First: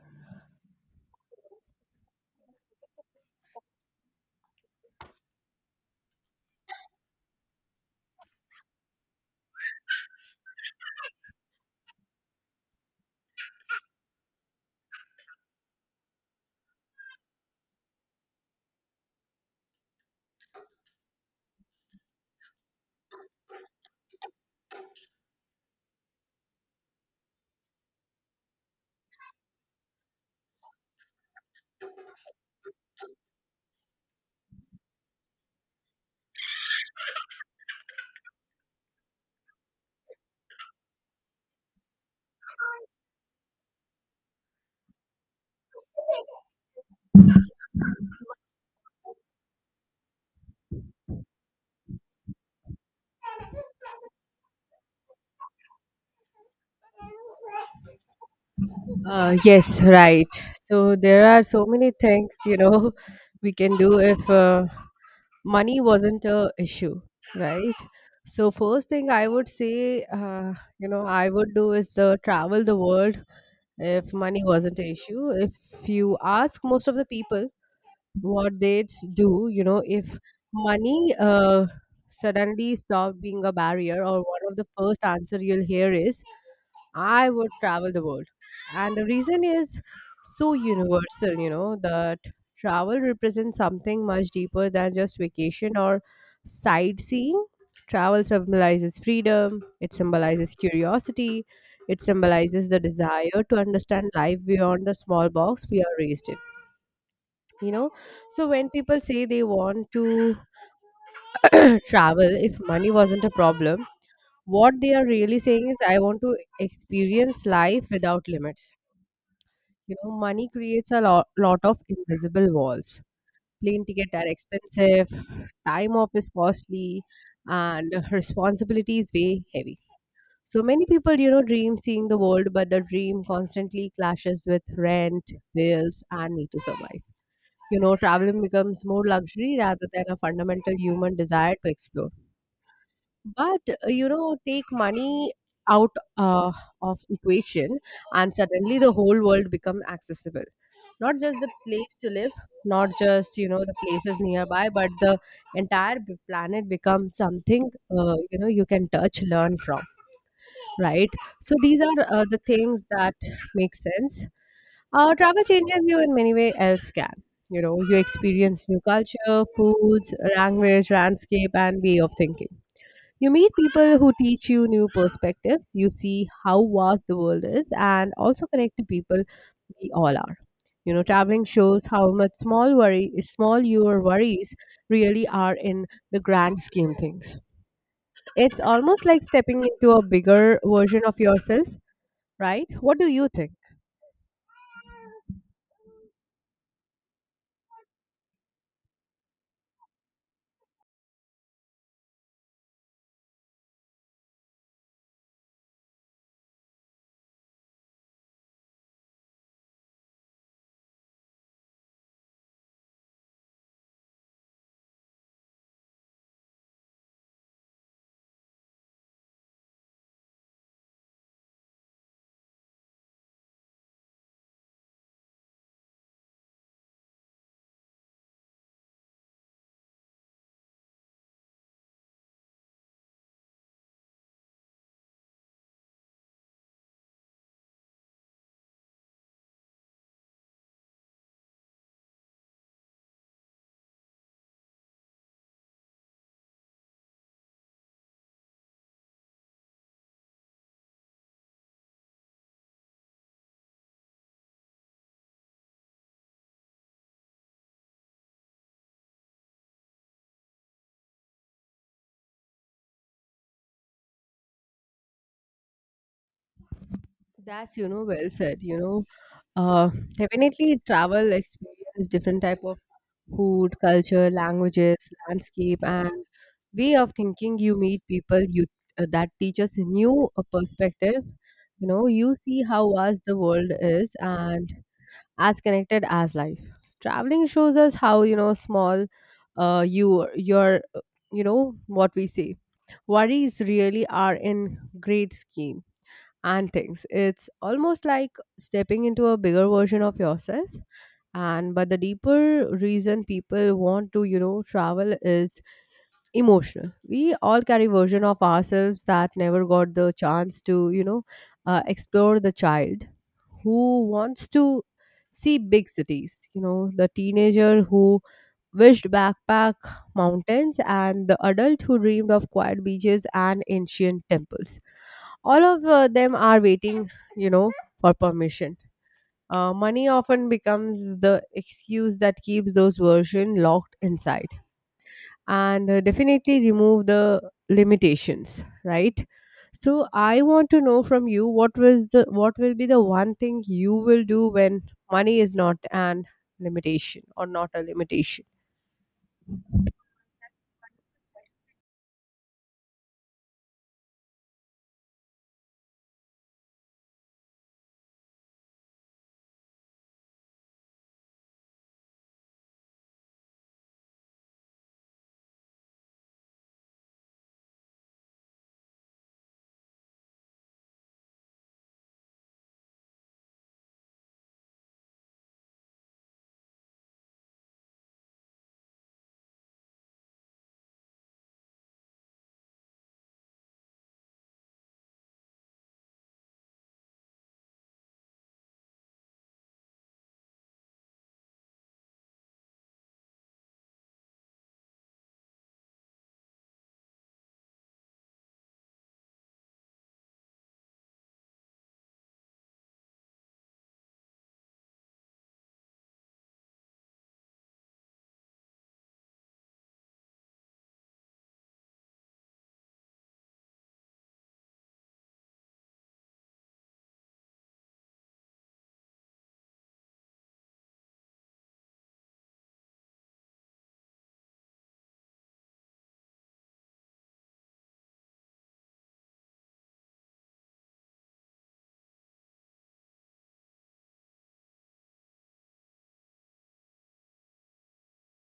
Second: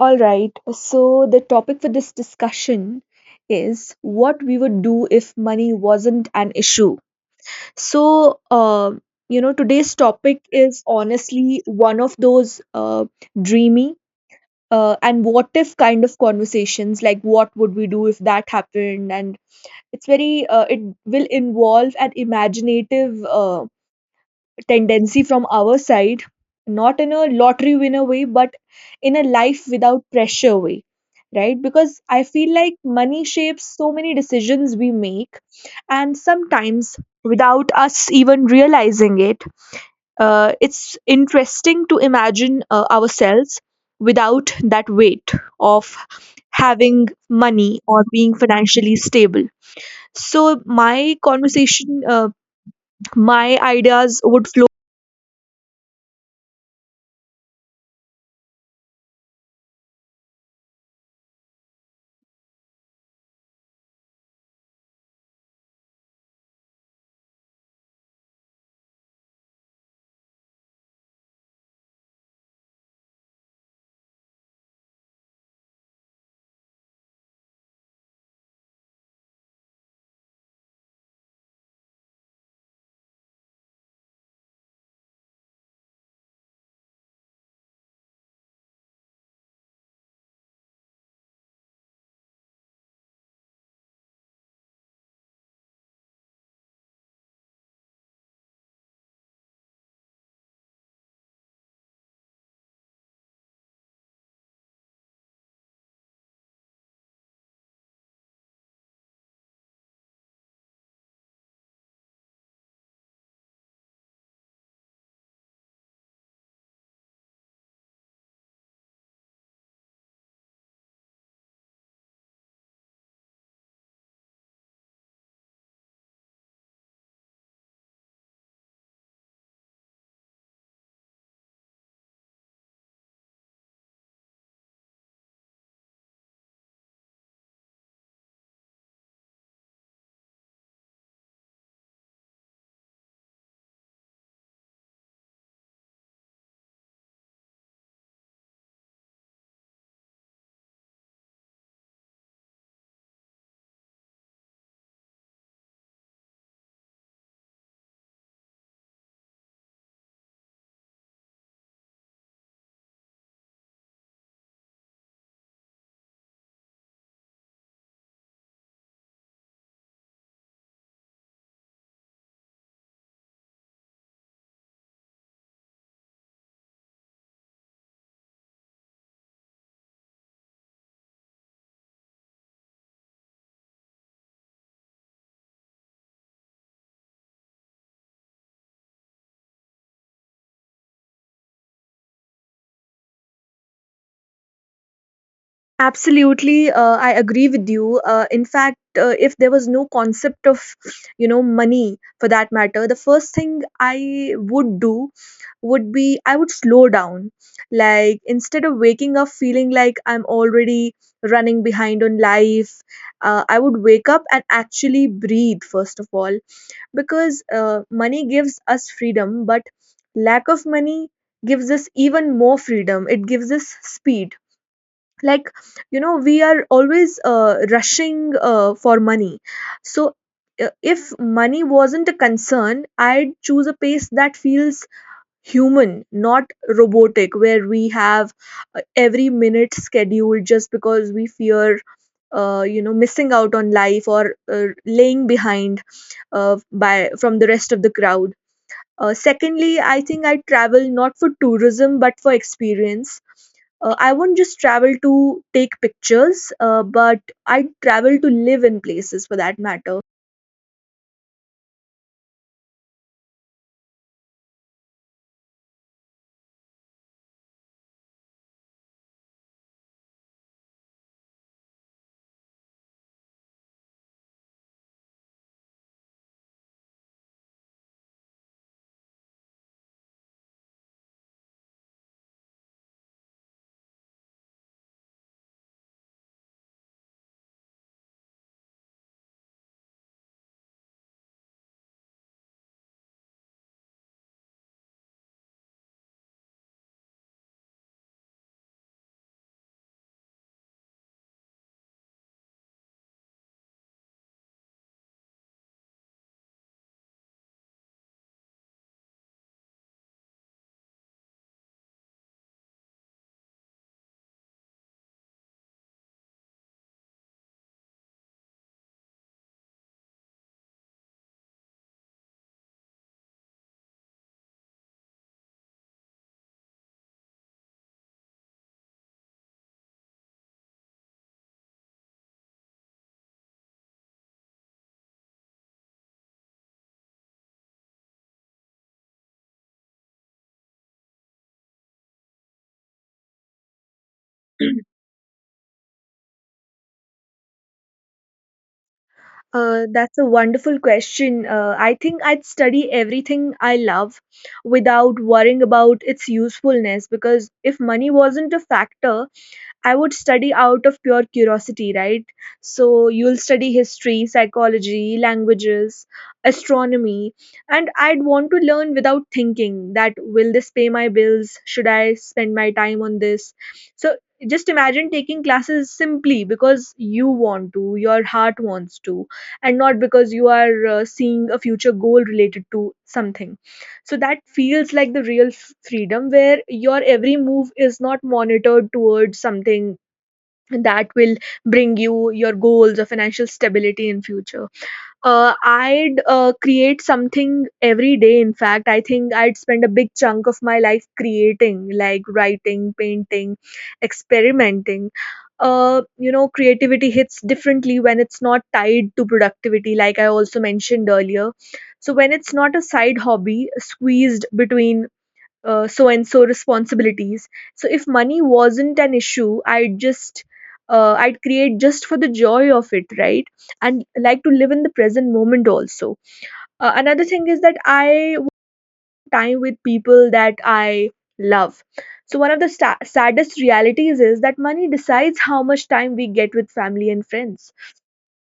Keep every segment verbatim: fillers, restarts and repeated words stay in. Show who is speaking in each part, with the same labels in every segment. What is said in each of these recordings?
Speaker 1: All right, so the topic for this discussion is what we would do if money wasn't an issue. So, uh, you know, today's topic is honestly one of those uh, dreamy uh, and what if kind of conversations, like what would we do if that happened? And it's very, uh, it will involve an imaginative Uh, tendency from our side, not in a lottery winner way, but in a life without pressure way, right? Because I feel like money shapes so many decisions we make, and sometimes without us even realizing it, uh, it's interesting to imagine uh, ourselves without that weight of having money or being financially stable. So, my conversation, uh, my ideas would.
Speaker 2: Uh, yes, right. So there are so many things, you know, we can do if uh, money wasn't a issue, right? So first thing I would say, uh, you know, I would do is the travel the world if money wasn't an issue. If you ask most of the people, what they'd s- do, you know, if money uh, suddenly stopped being a barrier, or one of the first answer you'll hear is, "I would travel the world," and the reason is so universal, you know, that travel represents something much deeper than just vacation or sightseeing. Travel symbolizes freedom. It symbolizes curiosity. It symbolizes the desire to understand life beyond the small box we are raised in you know so when people say they want to travel if money wasn't a problem, what they are really saying is I want to experience life without limits. You know, money creates a lot, lot of invisible walls. Plane ticket are expensive, time off is costly, and responsibility is way heavy. So many people, you know, dream seeing the world, but the dream constantly clashes with rent bills and need to survive. You know, traveling becomes more luxury rather than a fundamental human desire to explore. But, uh, you know, take money out uh, of equation, and suddenly the whole world becomes accessible. Not just the place to live, not just, you know, the places nearby, but the entire b- planet becomes something, uh, you know you can touch, learn from, right? So these are uh, the things that make sense. Uh, travel changes you in many ways as can. You know, you experience new culture, foods, language, landscape, and way of thinking. You meet people who teach you new perspectives. You see how vast the world is and also connect to people we all are. You know, traveling shows how much small worry, small your worries really are in the grand scheme things. It's almost like stepping into a bigger version of yourself, right? What do you think?
Speaker 1: Absolutely, uh, I agree with you. Uh, in fact, uh, if there was no concept of, you know, money for that matter, the first thing I would do would be I would slow down. Like, instead of waking up feeling like I'm already running behind on life, uh, I would wake up and actually breathe, first of all, because uh, money gives us freedom, but lack of money gives us even more freedom. It gives us speed, like, you know we are always uh, rushing uh, for money. So, uh, if money wasn't a concern, I'd choose a pace that feels human, not robotic, where we have uh, every minute scheduled just because we fear uh, you know missing out on life or uh, laying behind uh, by from the rest of the crowd. Uh, secondly, I think I travel not for tourism but for experience. Uh, I won't just travel to take pictures, uh, but I travel to live in places for that matter.
Speaker 2: That's, you know, well said. You know, uh, definitely travel experience different type of food, culture, languages, landscape, and way of thinking. You meet people you uh, that teaches a new uh, perspective. You know, you see how vast the world is, and as connected as life. Traveling shows us how, you know, small, uh, you your, uh, you know what we say worries really are in great scheme and things. It's almost like stepping into a bigger version of yourself. And but the deeper reason people want to, you know, travel is emotional. We all carry version of ourselves that never got the chance to, you know, uh, explore the child who wants to see big cities. You know, the teenager who wished backpack mountains and the adult who dreamed of quiet beaches and ancient temples. All of uh, them are waiting, you know, for permission. Uh, money often becomes the excuse that keeps those versions locked inside and uh, definitely remove the limitations, right? So I want to know from you, what was the what will be the one thing you will do when money is not an limitation or not a limitation.
Speaker 1: Uh, that's a wonderful question. Uh, I think I'd study everything I love without worrying about its usefulness, because if money wasn't a factor, I would study out of pure curiosity, right? So you'll study history, psychology, languages, astronomy, and I'd want to learn without thinking that will this pay my bills? Should I spend my time on this? So just imagine taking classes simply because you want to, your heart wants to, and not because you are uh, seeing a future goal related to something. So that feels like the real f- freedom, where your every move is not monitored towards something that will bring you your goals or financial stability in future. uh, I'd uh, create something every day. In fact, I think I'd spend a big chunk of my life creating, like writing, painting, experimenting. Uh, you know creativity hits differently when it's not tied to productivity, like I also mentioned earlier. So when it's not a side hobby squeezed between uh, so and so responsibilities. So if money wasn't an issue, i'd just uh, I'd create just for the joy of it, right? And like to live in the present moment also. Uh, another thing is that I want time with people that I love. So one of the sta- saddest realities is that money decides how much time we get with family and friends,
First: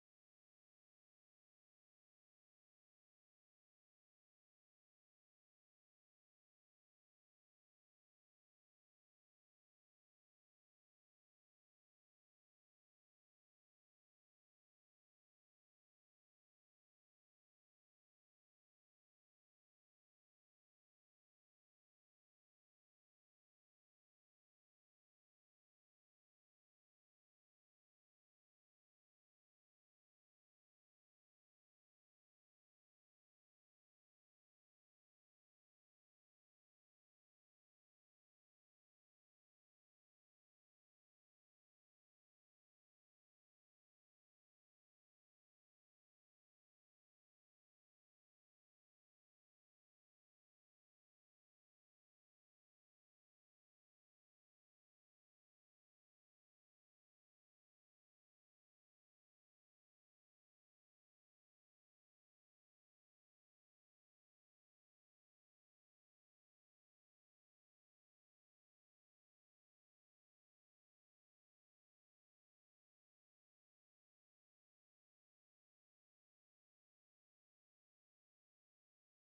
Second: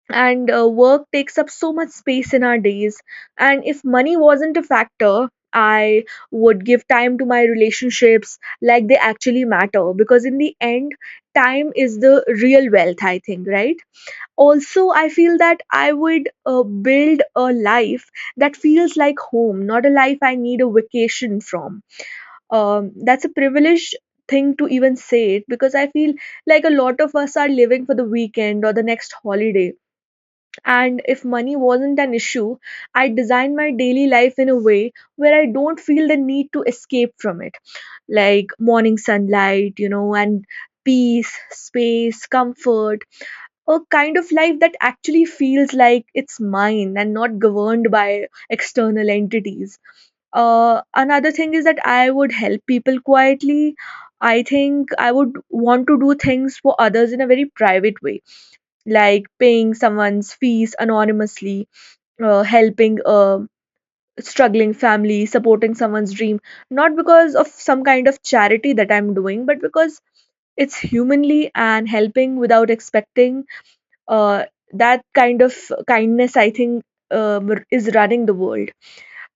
Speaker 1: and uh, work takes up so much space in our days. And if money wasn't a factor, I would give time to my relationships like they actually matter, because in the end, time is the real wealth, I think, right? Also, I feel that I would uh, build a life that feels like home, not a life I need a vacation from. Um, that's a privileged thing to even say it, because I feel like a lot of us are living for the weekend or the next holiday. And if money wasn't an issue, I designed my daily life in a way where I don't feel the need to escape from it. Like morning sunlight, you know, and peace, space, comfort, a kind of life that actually feels like it's mine and not governed by external entities. Uh, another thing is that I would help people quietly. I think I would want to do things for others in a very private way, like paying someone's fees anonymously, uh, helping a struggling family, supporting someone's dream, not because of some kind of charity that I'm doing, but because it's humanly and helping without expecting. uh, that kind of kindness, I think, um, is running the world,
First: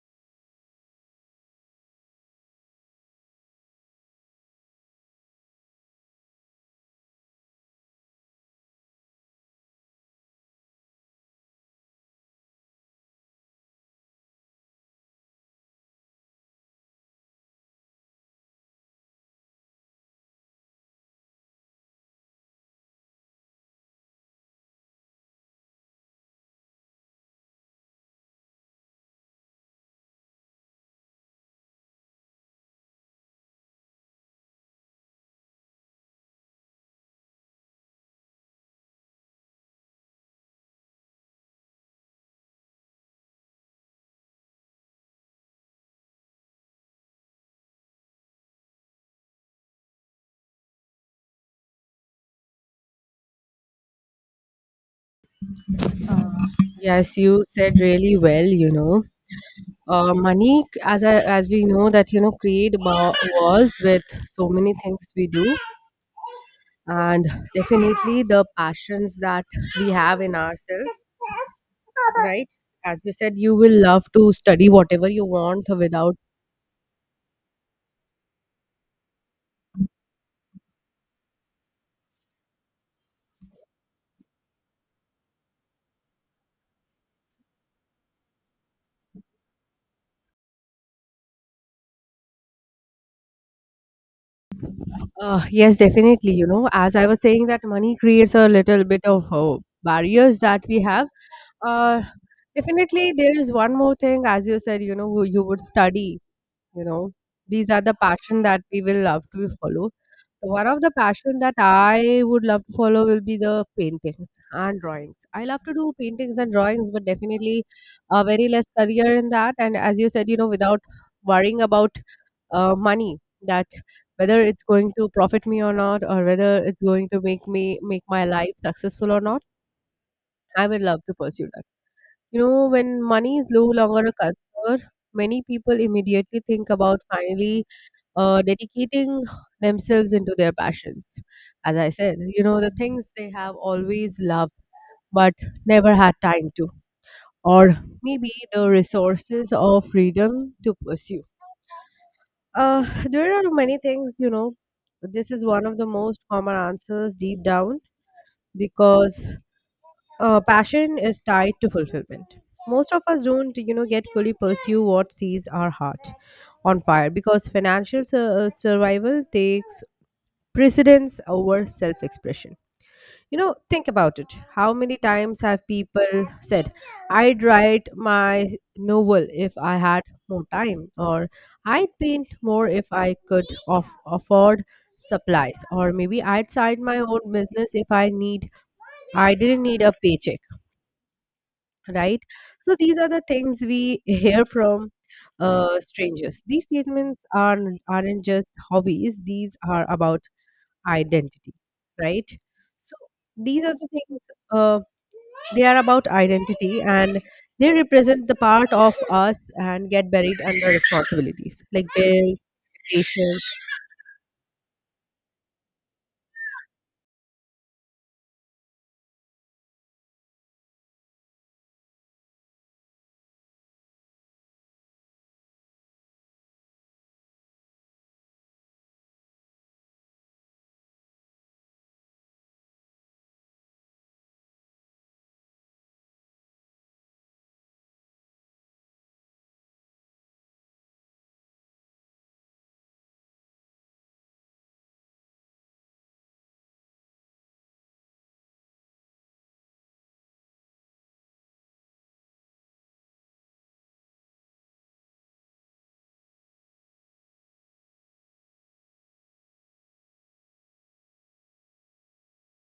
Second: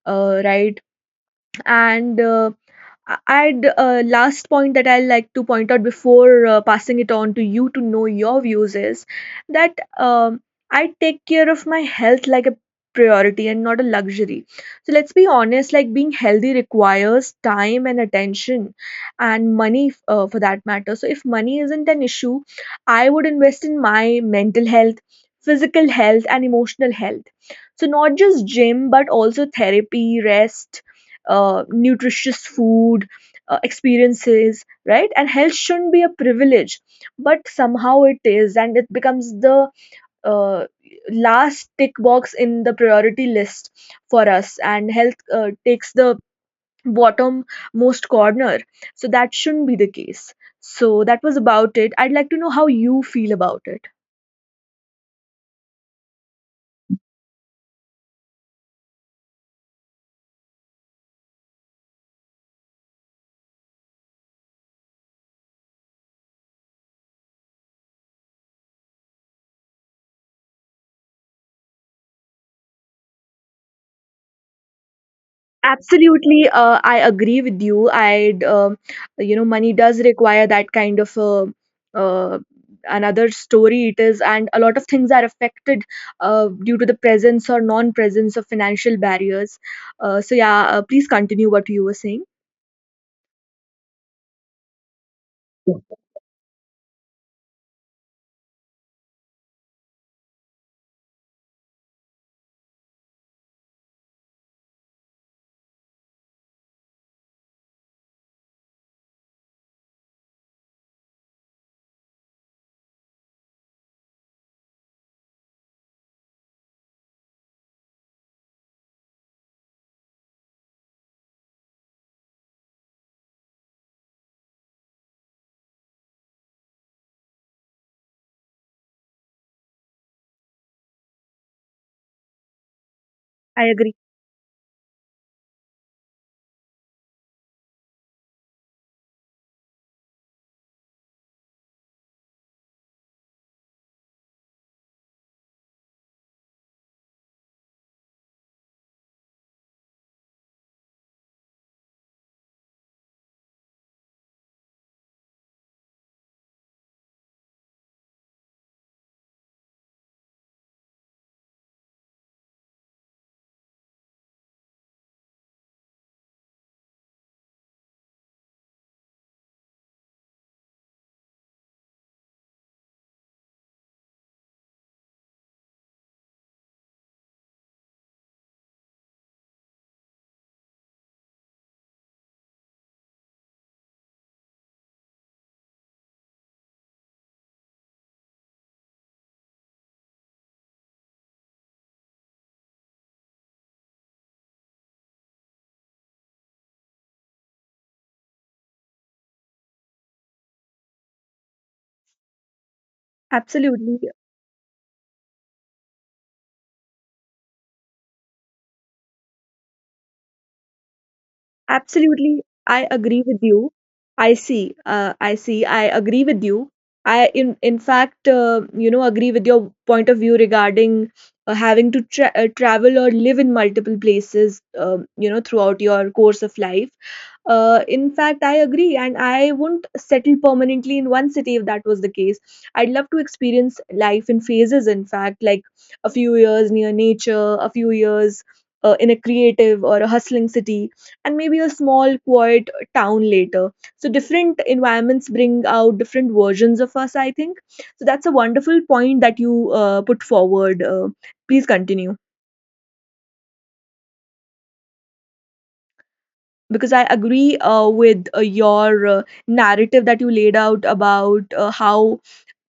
Speaker 1: uh, right? And uh, a- And uh, last point that I like to point out before uh, passing it on to you to know your views is that, um, I take care of my health like a priority and not a luxury. So let's be honest, like being healthy requires time and attention and money, uh, for that matter. So if money isn't an issue, I would invest in my mental health, physical health, and emotional health. So not just gym, but also therapy, rest, uh, nutritious food, uh, experiences, right? And health shouldn't be a privilege, but somehow it is, and it becomes the uh, last tick box in the priority list for us, and health uh, takes the bottom most corner. So that shouldn't be the case. So that was about it. I'd like to know how you feel about it.
Speaker 2: Yes, you said really well, you know. Uh, money as I, as we know that, you know, create ba- walls with so many things we do, and definitely the passions that we have in ourselves, right? As you said, you will love to study whatever you want without...
Speaker 1: Absolutely, uh, I agree with you. I, um you know, money does require that kind of uh, uh, another story. It is, and a lot of things are affected uh, due to the presence or non-presence of financial barriers. Uh, so yeah, uh, please continue what you were saying.
Speaker 2: uh, yes, definitely, you know, as I was saying that money creates a little bit of uh, barriers that we have. Uh, definitely there is one more thing. As you said, you know, you would study. You know, these are the passion that we will love to follow. So, one of the passion that I would love to follow will be the paintings and drawings. I love to do paintings and drawings, but definitely a very less career in that. And as you said, you know, without worrying about uh, money, that whether it's going to profit me or not, or whether it's going to make me make my life successful or not, I would love to pursue that. You know, when money is no
Speaker 1: I agree.
Speaker 2: longer a concern, many people immediately think about finally uh, dedicating themselves into their passions. As I said, you know, the things they have always loved, but never had time to, or maybe the resources or freedom to pursue. Uh, there are many things, you know, this is one of the most common answers deep down because uh, passion is tied to fulfillment. Most of us don't, you know, get fully pursue what sees our heart on fire because financial sur- survival takes precedence over self expression. You know, think about it. How many times have people said, I'd write my novel if I had more time, or I'd paint more if I could off- afford supplies, or maybe I'd start my own business if I need, I didn't need a paycheck, right? So these are the things we hear from uh, strangers. These statements are aren't aren't just hobbies; these are about identity, right? So these are the
Speaker 1: Absolutely.
Speaker 2: things, uh, they are about identity and they represent the part of us and get buried under responsibilities like
Speaker 1: Absolutely,
Speaker 2: bills,
Speaker 1: I agree with
Speaker 2: expectations.
Speaker 1: you. I see. Uh, I see. I agree with you. I, in in fact, uh, you know, agree with your point of view regarding uh, having to tra- uh, travel or live in multiple places, um, you know, throughout your course of life. Uh, in fact, I agree, and I wouldn't settle permanently in one city if that was the case. I'd love to experience life in phases, in fact, like a few years near nature, a few years uh, in a creative or a hustling city, and maybe a small, quiet town later. So, different environments bring out different versions of us, I think. So, that's a wonderful point that you uh, put forward. Uh, please continue. Because I agree uh, with uh, your uh, narrative that you laid out about uh, how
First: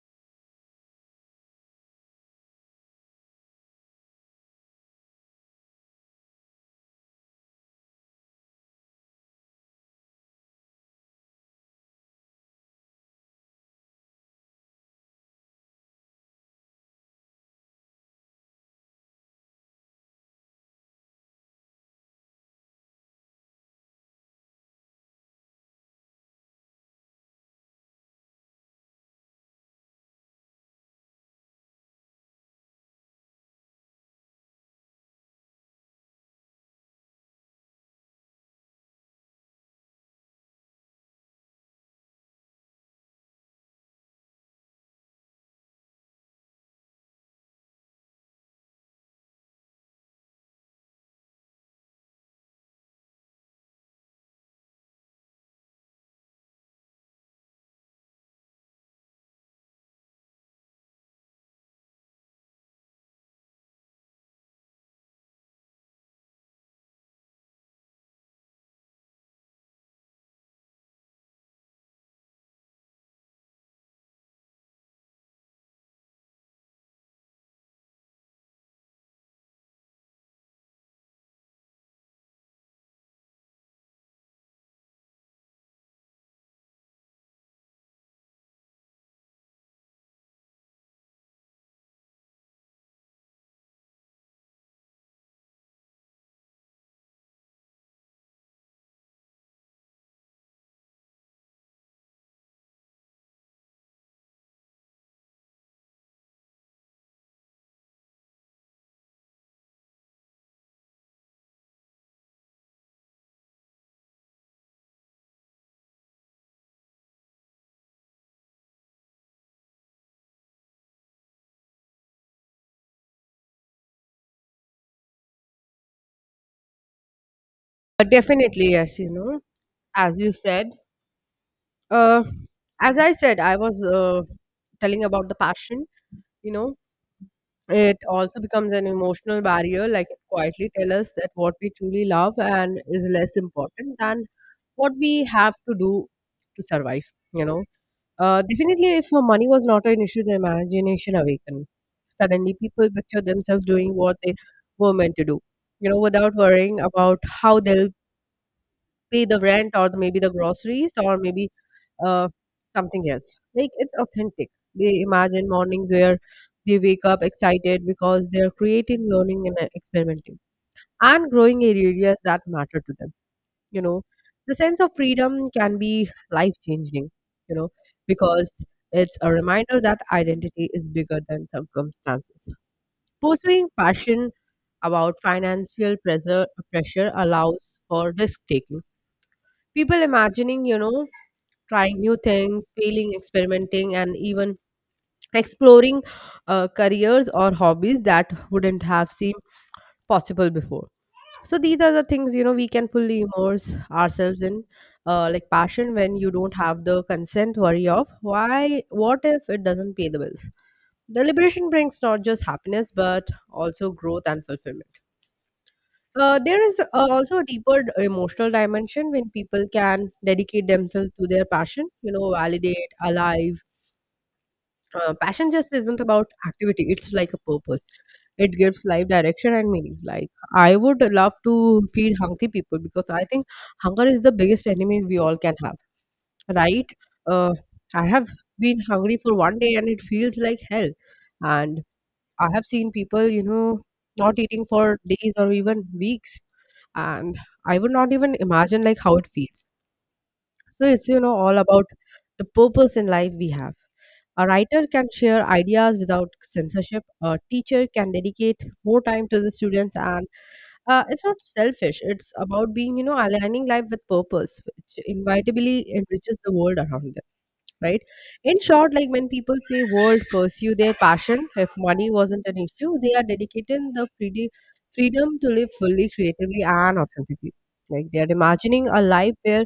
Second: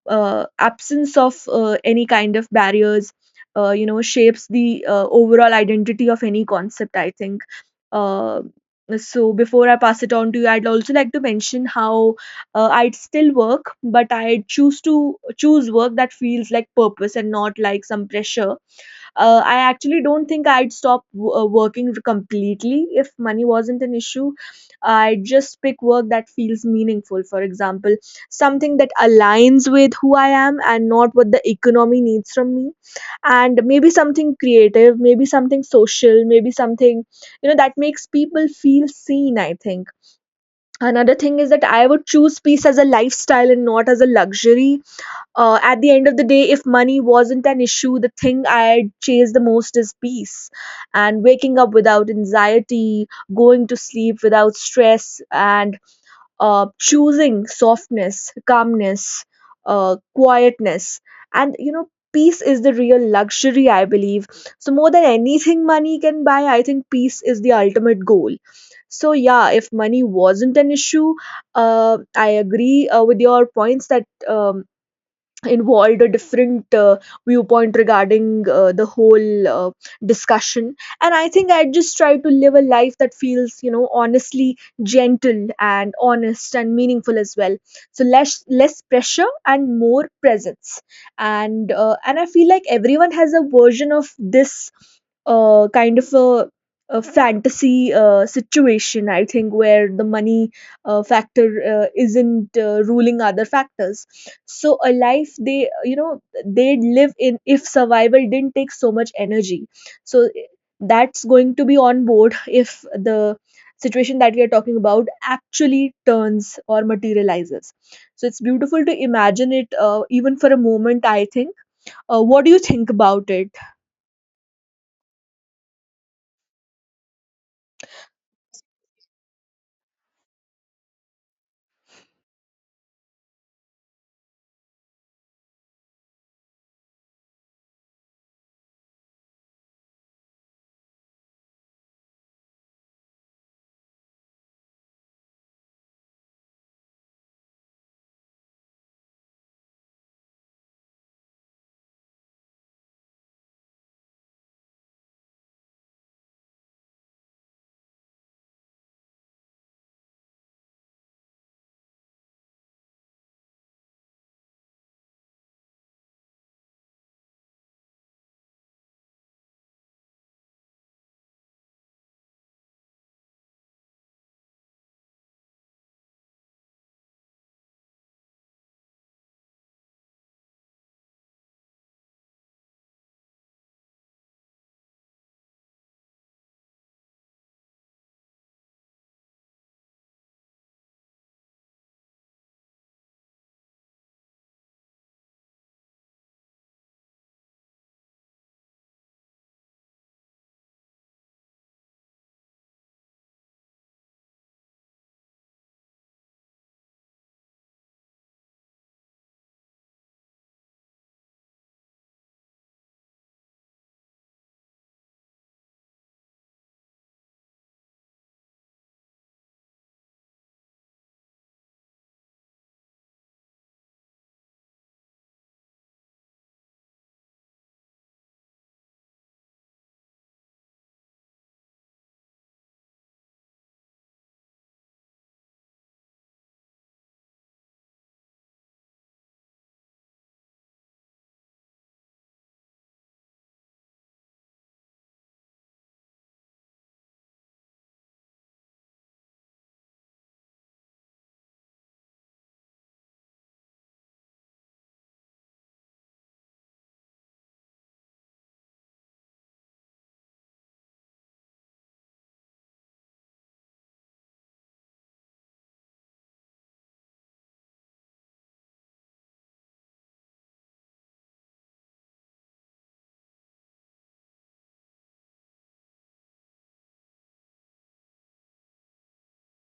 Speaker 1: uh, absence of uh, any kind of barriers, uh, you know, shapes the uh, overall identity of any concept. I think. Uh, so before I pass it on to you, I'd also like to mention how uh, I'd still work, but I choose to choose work that feels like purpose and not like some pressure. uh, I actually don't think I'd stop w- uh, working completely if money wasn't an issue. I would just pick work that feels meaningful. For example, something that aligns with who I am and not what the economy needs from me. And maybe something creative, maybe something social, maybe something, you know, that makes people feel seen, I think. Another thing is that I would choose peace as a lifestyle and not as a luxury. Uh, at the end of the day, if money wasn't an issue, the thing I chase the most is peace. And waking up without anxiety, going to sleep without stress, and uh, choosing softness, calmness, uh, quietness. And, you know, peace is the real luxury, I believe. So, more than anything money can buy, I think peace is the ultimate goal. So, yeah, if money wasn't an issue, uh, I agree uh, with your points that. Um, involved a different uh, viewpoint regarding uh, the whole uh, discussion. And I think I just try to live a life that feels you know honestly gentle and honest and meaningful as well. So less less pressure and more presence. And uh, and I feel like everyone has a version of this uh, kind of a, a fantasy uh, situation, I think, where the money uh, factor uh, isn't uh, ruling other factors. So a life they you know they live in, if survival didn't take so much energy. So that's going to be on board if the situation that we are talking about actually turns or materializes. So it's beautiful to imagine it uh, even for a moment, I think. Uh, what do you think about it?
Speaker 2: But definitely, yes, you know, as you said. Uh, as I said, I was uh, telling about the passion, you know, it also becomes an emotional barrier, like it quietly tell us that what we truly love and is less important than what we have to do to survive, you know. Uh, definitely, if her money was not an issue, the imagination awakened. Suddenly, people picture themselves doing what they were meant to do, you know, without worrying about how they'll pay the rent or maybe the groceries or maybe uh, something else. Like, it's authentic. They imagine mornings where they wake up excited because they're creating, learning, and uh, experimenting and growing in areas that matter to them. You know, the sense of freedom can be life changing, you know, because it's a reminder that identity is bigger than circumstances. Pursuing passion about financial pressure pressure allows for risk taking. People imagining, you know, trying new things, failing, experimenting, and even exploring uh, careers or hobbies that wouldn't have seemed possible before. So these are the things, you know, we can fully immerse ourselves in, uh, like passion, when you don't have the consent worry of why, what if it doesn't pay the bills. The liberation brings not just happiness but also growth and fulfillment. Uh, there is uh, also a deeper d- emotional dimension when people can dedicate themselves to their passion, you know, validate alive. Uh, passion just isn't about activity, it's like a purpose. It gives life direction and meaning. Like, I would love to feed hungry people because I think hunger is the biggest enemy we all can have, right? Uh, I have been hungry for one day and it feels like hell. And I have seen people, you know, not eating for days or even weeks. And I would not even imagine like how it feels. So it's, you know, all about the purpose in life we have. A writer can share ideas without censorship. A teacher can dedicate more time to the students, and uh, it's not selfish. It's about being, you know, aligning life with purpose, which inevitably enriches the world around them, right? In short, like when people say world pursue their passion if money wasn't an issue, they are dedicating the freedom freedom to live fully, creatively, and authentically. Like they are imagining a life where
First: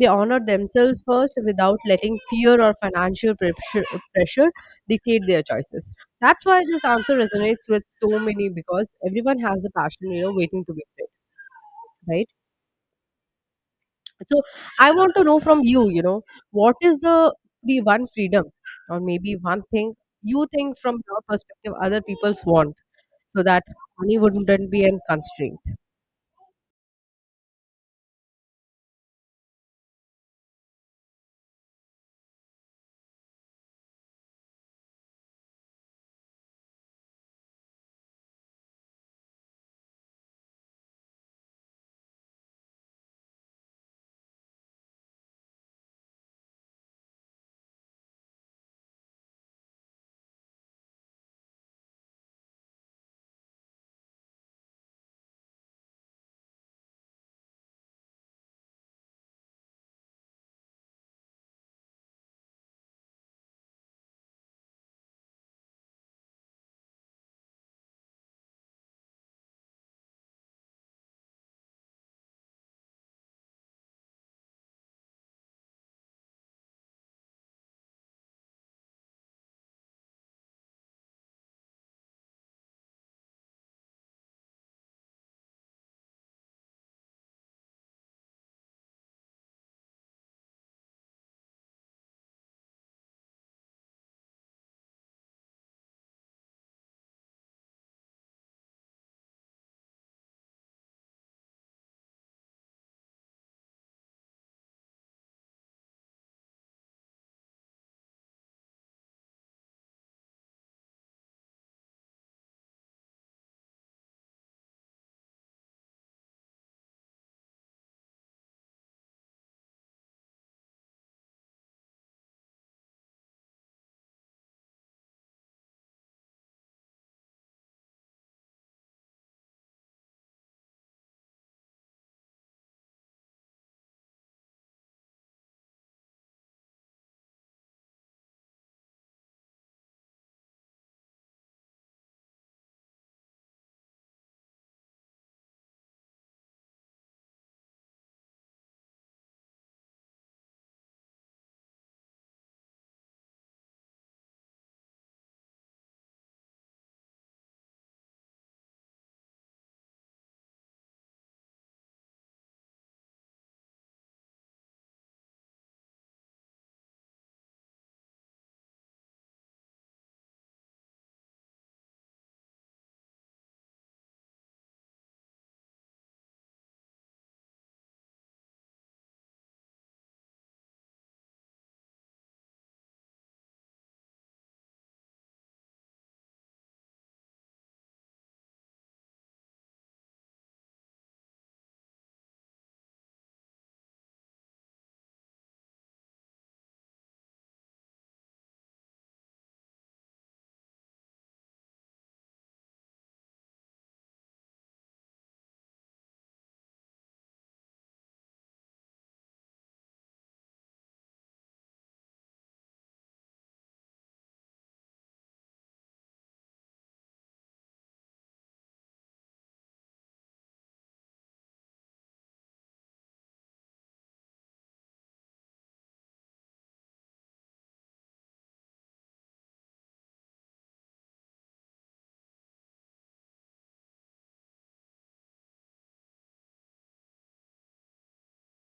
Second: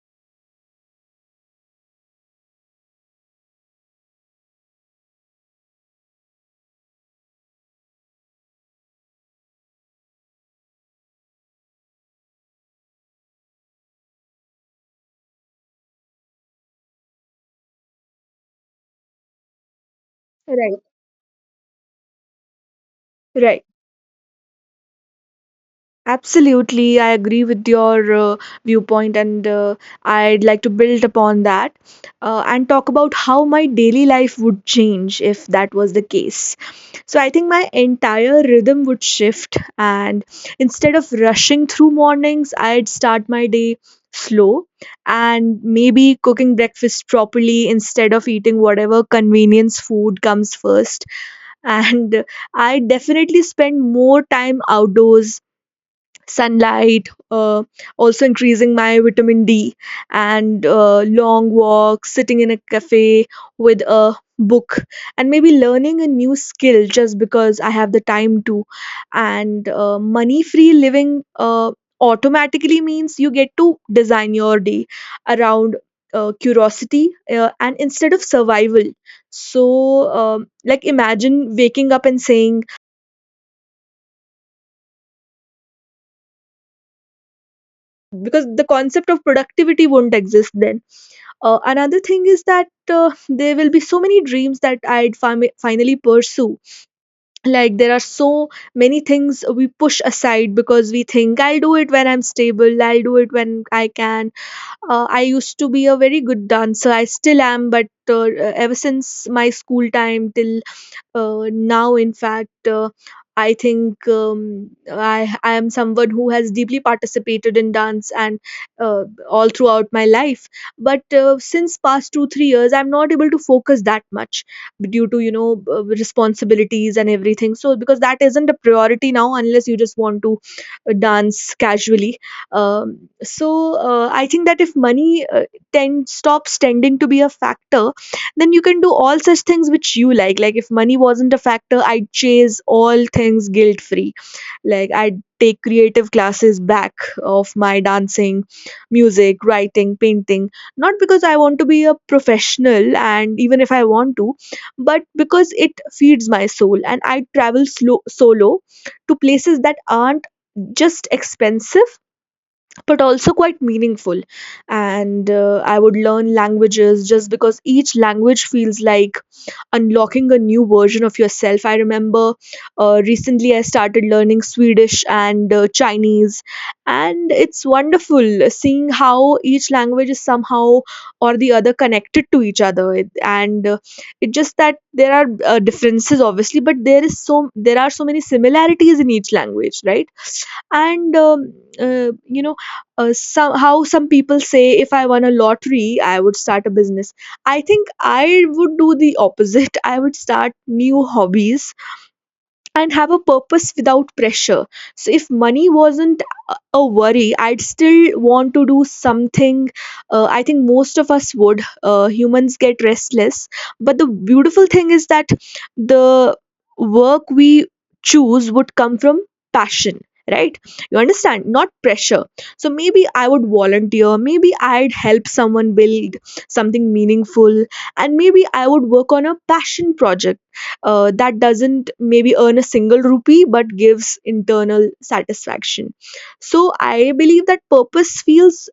Speaker 2: they honor themselves first without letting fear or financial pressure, pressure dictate their choices. That's why this answer resonates with so many, because everyone has a passion, you know, waiting to be fit, right? So I want to know from you, you know, what is the be one freedom or maybe one thing you think
Speaker 1: Right.
Speaker 2: from your perspective other people's want so that
Speaker 1: right
Speaker 2: money wouldn't be a constraint?
Speaker 1: Absolutely, I agree with your uh, viewpoint, and uh, I'd like to build upon that uh, and talk about how my daily life would change if that was the case. So, I think my entire rhythm would shift, and instead of rushing through mornings, I'd start my day slow and maybe cooking breakfast properly instead of eating whatever convenience food comes first. And I definitely spend more time outdoors, sunlight, uh, also increasing my vitamin D, and uh, long walks, sitting in a cafe with a book, and maybe learning a new skill just because I have the time to. And uh, Money free living uh, automatically means you get to design your day around Uh, curiosity uh, and instead of survival. So um, like imagine waking up and saying, because the concept of productivity won't exist then. Uh, another thing is that uh, there will be so many dreams that i'd fami- finally pursue. Like there are so many things we push aside because we think I'll do it when I'm stable, I'll do it when I can. uh, I used to be a very good dancer, I still am, but uh, ever since my school time till uh, now, in fact, uh, I think um, I, I am someone who has deeply participated in dance and uh, all throughout my life. But uh, since past two three years, I'm not able to focus that much due to you know uh, responsibilities and everything. So because that isn't a priority now, unless you just want to uh, dance casually. Um, so uh, I think that if money uh, tend stops tending to be a factor, then you can do all such things which you like. Like if money wasn't a factor, I'd chase all things guilt free. Like I'd take creative classes back of my dancing, music, writing, painting, not because I want to be a professional and even if I want to, but because it feeds my soul. And I travel slow, solo, to places that aren't just expensive but also quite meaningful. And uh, I would learn languages just because each language feels like unlocking a new version of yourself. I remember uh, recently I started learning Swedish and uh, Chinese, and it's wonderful seeing how each language is somehow or the other connected to each other. It- And uh, It's just that there are uh, differences, obviously, but there is so there are so many similarities in each language, right? and um, uh, you know uh, some how Some people say if I won a lottery, I would start a business. I think I would do the opposite. I would start new hobbies and have a purpose without pressure. So if money wasn't a a worry, I'd still want to do something. Uh, I think most of us would. Uh, humans get restless, but the beautiful thing is that the work we choose would come from passion, right? You understand, not pressure. So maybe I would volunteer, maybe I'd help someone build something meaningful, and maybe I would work on a passion project uh, that doesn't maybe earn a single rupee but gives internal satisfaction. So I believe that purpose feels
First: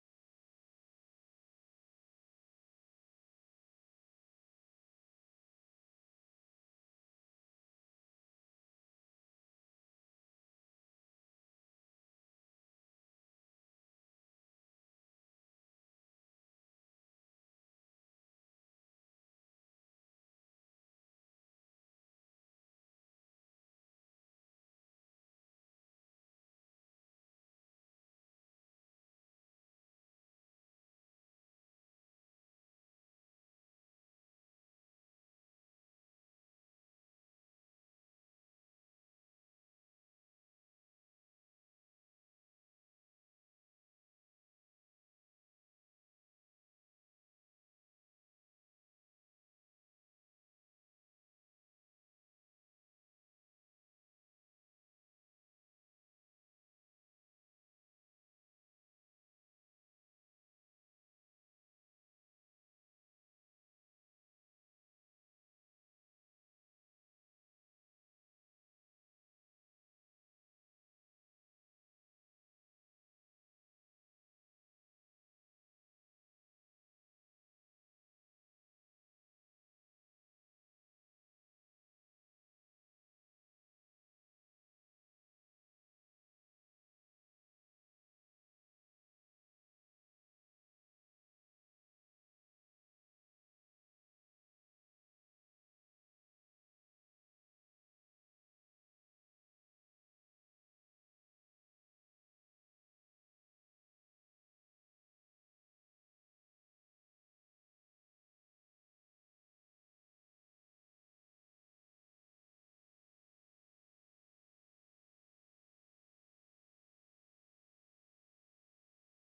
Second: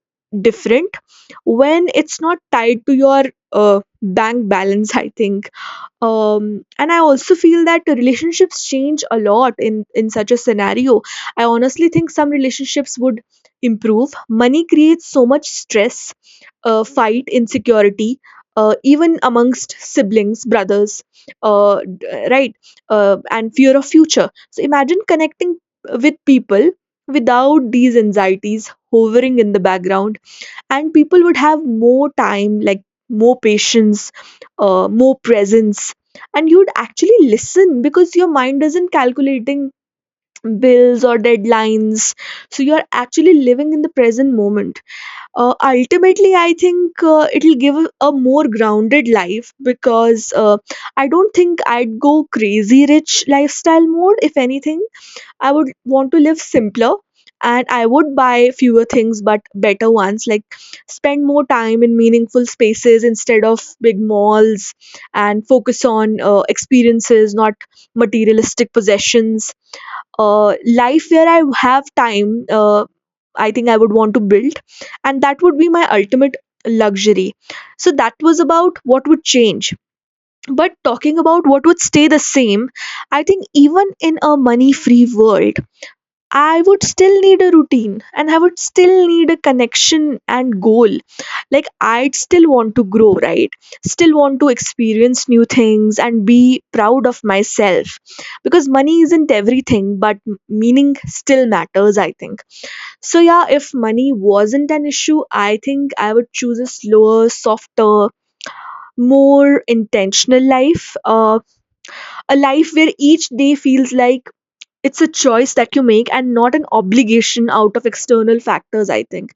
Speaker 1: different when it's not tied to your uh, bank balance, I think. Um, and I also feel that the relationships change a lot in in such a scenario. I honestly think some relationships would improve. Money creates so much stress, uh, fight, insecurity, uh, even amongst siblings, brothers, uh, d- right, uh, and fear of future. So imagine connecting with people without these anxieties hovering in the background. And people would have more time, like more patience, uh, more presence, and you'd actually listen because your mind isn't calculating bills or deadlines. So you're actually living in the present moment. Uh, ultimately I think uh, it'll give a, a more grounded life because uh, I don't think I'd go crazy rich lifestyle mode. If anything, I would want to live simpler, and I would buy fewer things but better ones, like spend more time in meaningful spaces instead of big malls, and focus on uh, experiences, not materialistic possessions. Uh, life where I have time, uh, I think I would want to build, and that would be my ultimate luxury. So that was about what would change. But talking about what would stay the same, I think even in a money free world, I would still need a routine, and I would still need a connection and goal. Like, I'd still want to grow, right? Still want to experience new things and be proud of myself. Because money isn't everything, but m- meaning still matters, I think. So, yeah, if money wasn't an issue, I think I would choose a slower, softer, more intentional life. Uh, a life where each day feels like it's a choice that you make and not an obligation out of external factors, I think.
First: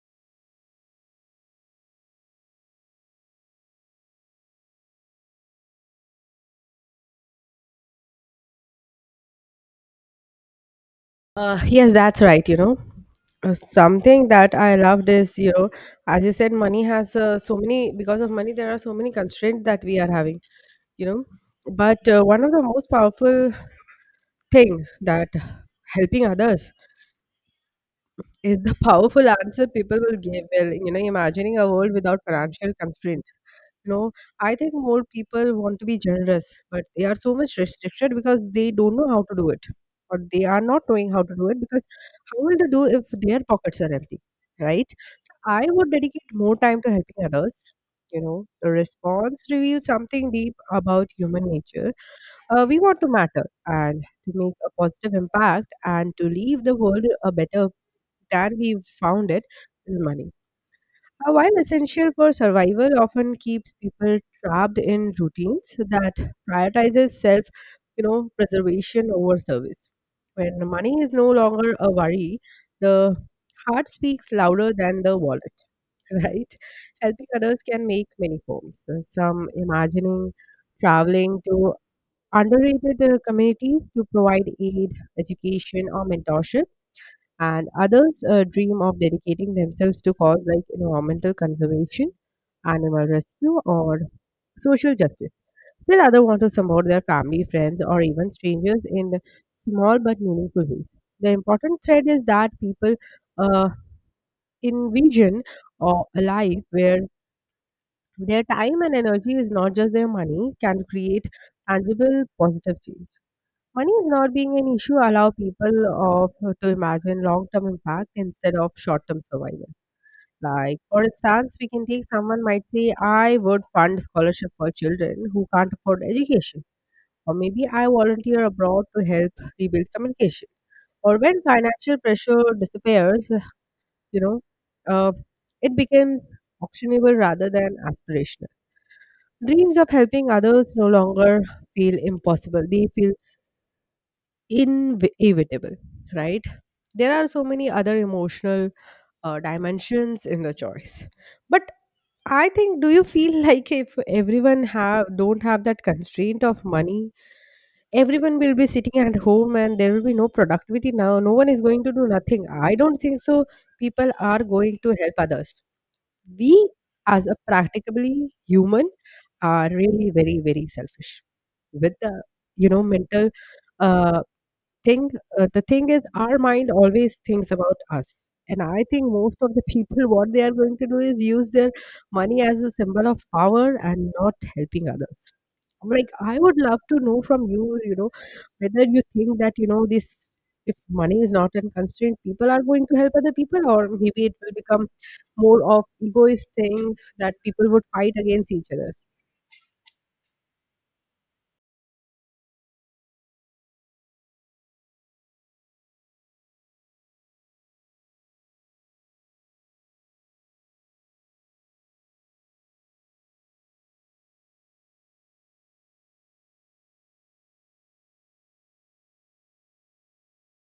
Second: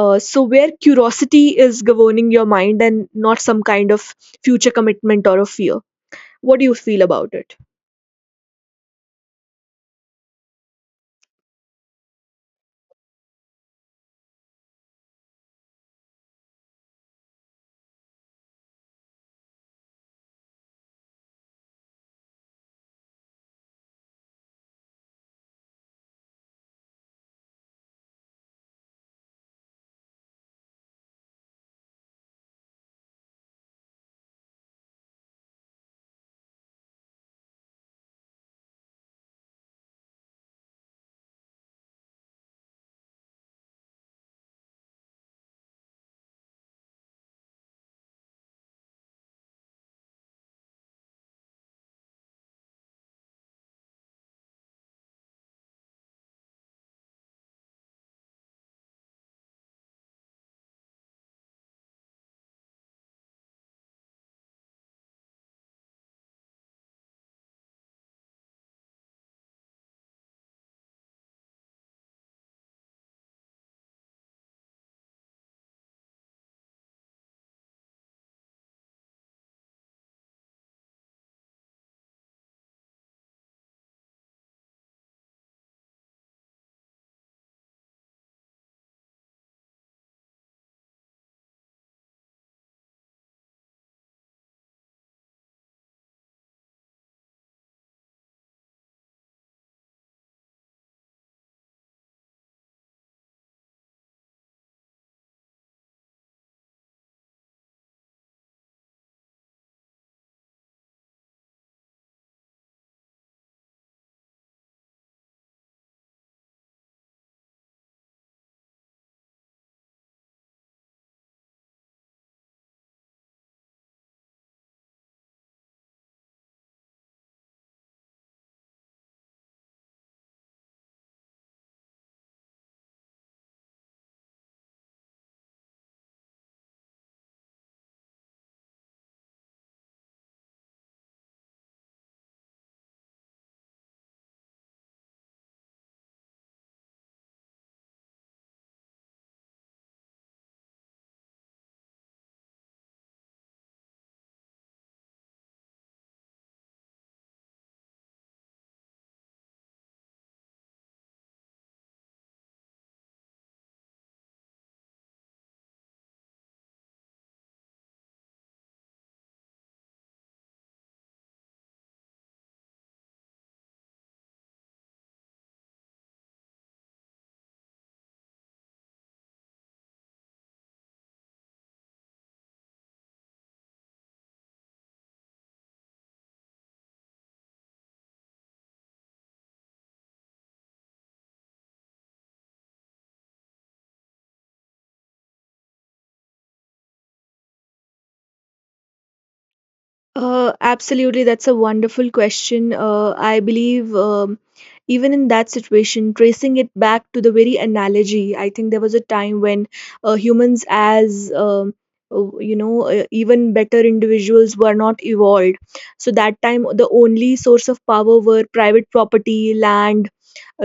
Speaker 1: uh, So where curiosity is governing your mind and not some kind of future commitment or a fear. What do you feel about it?
Speaker 2: Uh, yes, that's right. You know, Uh, something that I loved is, you know, as you said, money has uh, so many, because of money, there are so many constraints that we are having, you know. But uh, one of the most powerful thing that helping others is the powerful answer people will give. Well, you know, imagining a world without financial constraints. You know, I think more people want to be generous, but they are so much restricted because they don't know how to do it, or they are not knowing how to do it because how will they do if their pockets are empty, right? So I would dedicate more time to helping others. You know, the response reveals something deep about human nature. Uh, we want to matter and to make a positive impact and to leave the world a better that we found it is money. Uh, While essential for survival, often keeps people trapped in routines that prioritizes self, you know, preservation over service. When money is no longer a worry, the heart speaks louder than the wallet, right? Helping others can make many forms. Uh, Some imagining traveling to underrated uh, communities to provide aid, education, or mentorship, and others uh, dream of dedicating themselves to cause like environmental conservation, animal rescue, or social justice. Still, others want to support their family, friends, or even strangers in the small but meaningful ways. The important thread is that people uh, envision or a life where their time and energy is not just their money can create tangible positive change. Money is not being an issue allow people of to imagine long-term impact instead of short-term survival. Like for instance, we can take someone might say, I would fund scholarship for children who can't afford education. Or maybe I volunteer abroad to help rebuild communication. Or when financial pressure disappears, you know, uh, it becomes actionable rather than aspirational. Dreams of helping others no longer feel impossible. They feel inevitable, right? There are so many other emotional uh, dimensions in the choice. But I think, do you feel like if everyone have don't have that constraint of money, everyone will be sitting at home and there will be no productivity now. No one is going to do nothing. I don't think so. People are going to help others. We as a practically human are really very very selfish with the, you know, mental uh, thing. Uh, the thing is our mind always thinks about us, and I think most of the people what they are going to do is use their money as a symbol of power and not helping others. I'm like, I would love to know from you, you know, whether you think that, you know, this if money is not a constraint, people are going to help other people, or maybe it will become more of egoist thing that people would fight against each other.
Speaker 1: Uh, absolutely, that's a wonderful question. Uh, I believe um, even in that situation, tracing it back to the very analogy, I think there was a time when uh, humans, as um, uh, you know, uh, even better individuals, were not evolved. So that time, the only source of power were private property, land,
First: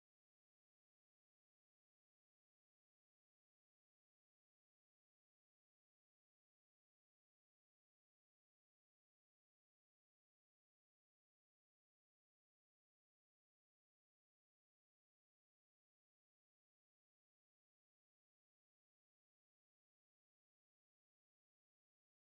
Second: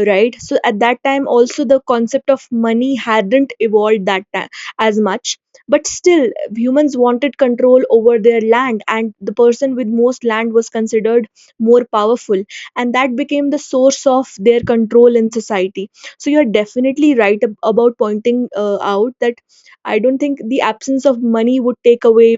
Speaker 1: right? So at that time also the concept of money hadn't evolved that time as much, but still humans wanted control over their land, and the person with most land was considered more powerful, and that became the source of their control in society. So you're definitely right ab- about pointing uh, out that I don't think the absence of money would take away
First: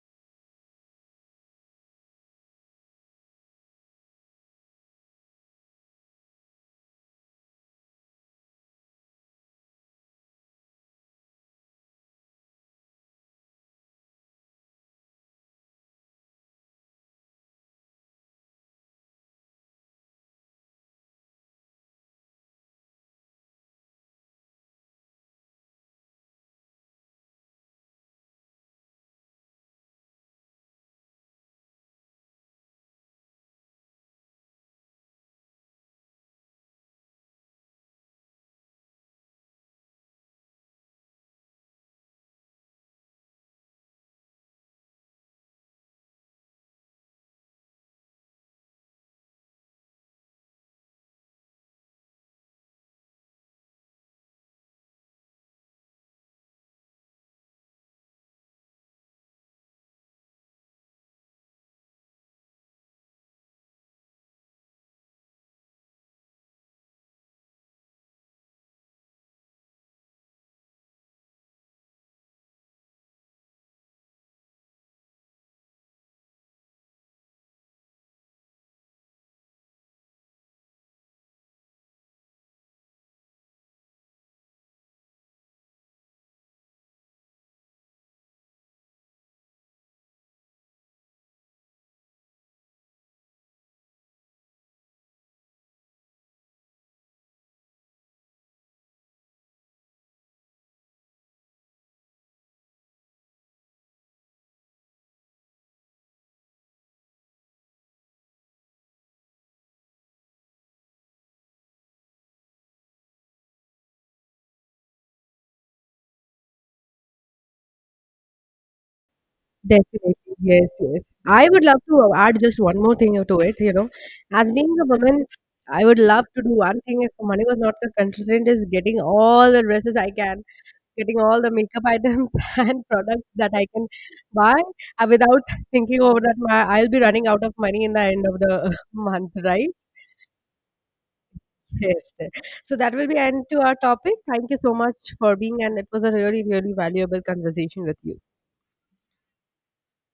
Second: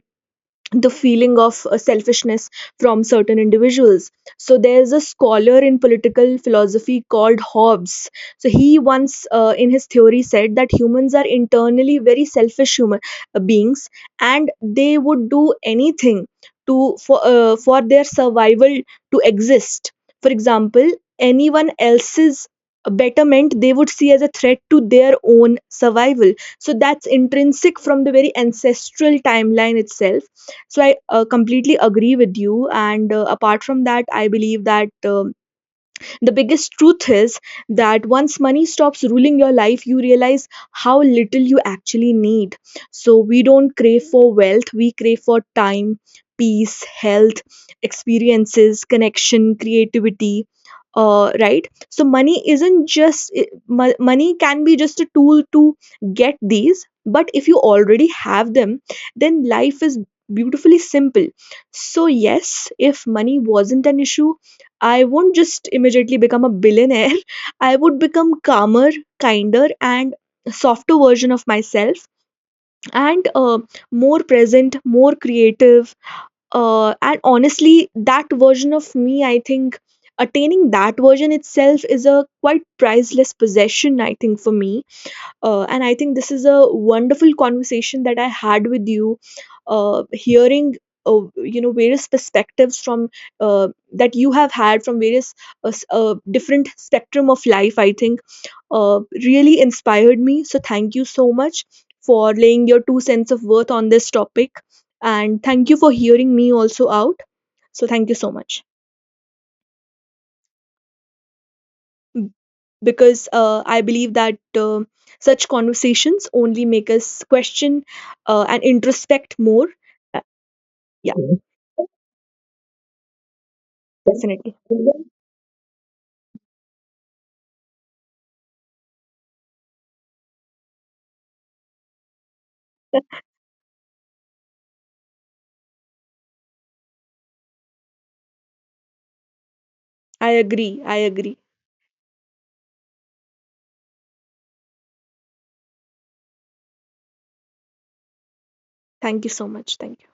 Speaker 1: the feeling of uh, selfishness from certain individuals. So there's a scholar in political philosophy called Hobbes. So he once, uh, in his theory, said that humans are internally very selfish human uh, beings, and they would do anything to for uh, for their survival to exist. For example, anyone else's betterment they would see as a threat to their own survival. So that's intrinsic from the very ancestral timeline itself. So I uh, completely agree with you, and uh, apart from that, I believe that uh, the biggest truth is that once money stops ruling your life, you realize how little you actually need. So we don't crave for wealth, we crave for time, peace, health, experiences, connection, creativity. Uh, right, so money isn't just i- mo- money can be just a tool to get these, but if you already have them, then life is beautifully simple. So yes, if money wasn't an issue, I won't just immediately become a billionaire. I would become calmer, kinder, and softer version of myself, and uh, more present, more creative. Uh, and honestly, that version of me, I think attaining that version itself is a quite priceless possession, I think, for me. Uh, and I think this is a wonderful conversation that I had with you, uh, hearing Uh, you know various perspectives from uh, that you have had from various uh, s- uh, different spectrum of life, I think, uh, really inspired me. So thank you so much for laying your two cents of worth on this topic, and thank you for hearing me also out. So thank you so much, because uh, I believe that uh, such conversations only make us question uh, and introspect more.
Speaker 2: Definitely.
Speaker 1: Uh,
Speaker 2: Yes, yes.
Speaker 1: yeah,
Speaker 2: I would love to add just one more thing to it, you know. As
Speaker 1: definitely.
Speaker 2: being a woman, I would love to do one thing if money was not a constraint is getting all the dresses I can, getting all the makeup items and products that I can buy uh, without thinking over that my, I'll be running out of money in the end of the month, right?
Speaker 1: I agree. I agree.
Speaker 2: Yes, yes. So that will be end to our topic. Thank you so much for being and it was a really, really valuable conversation with you.
Speaker 1: Thank you so much. Thank you.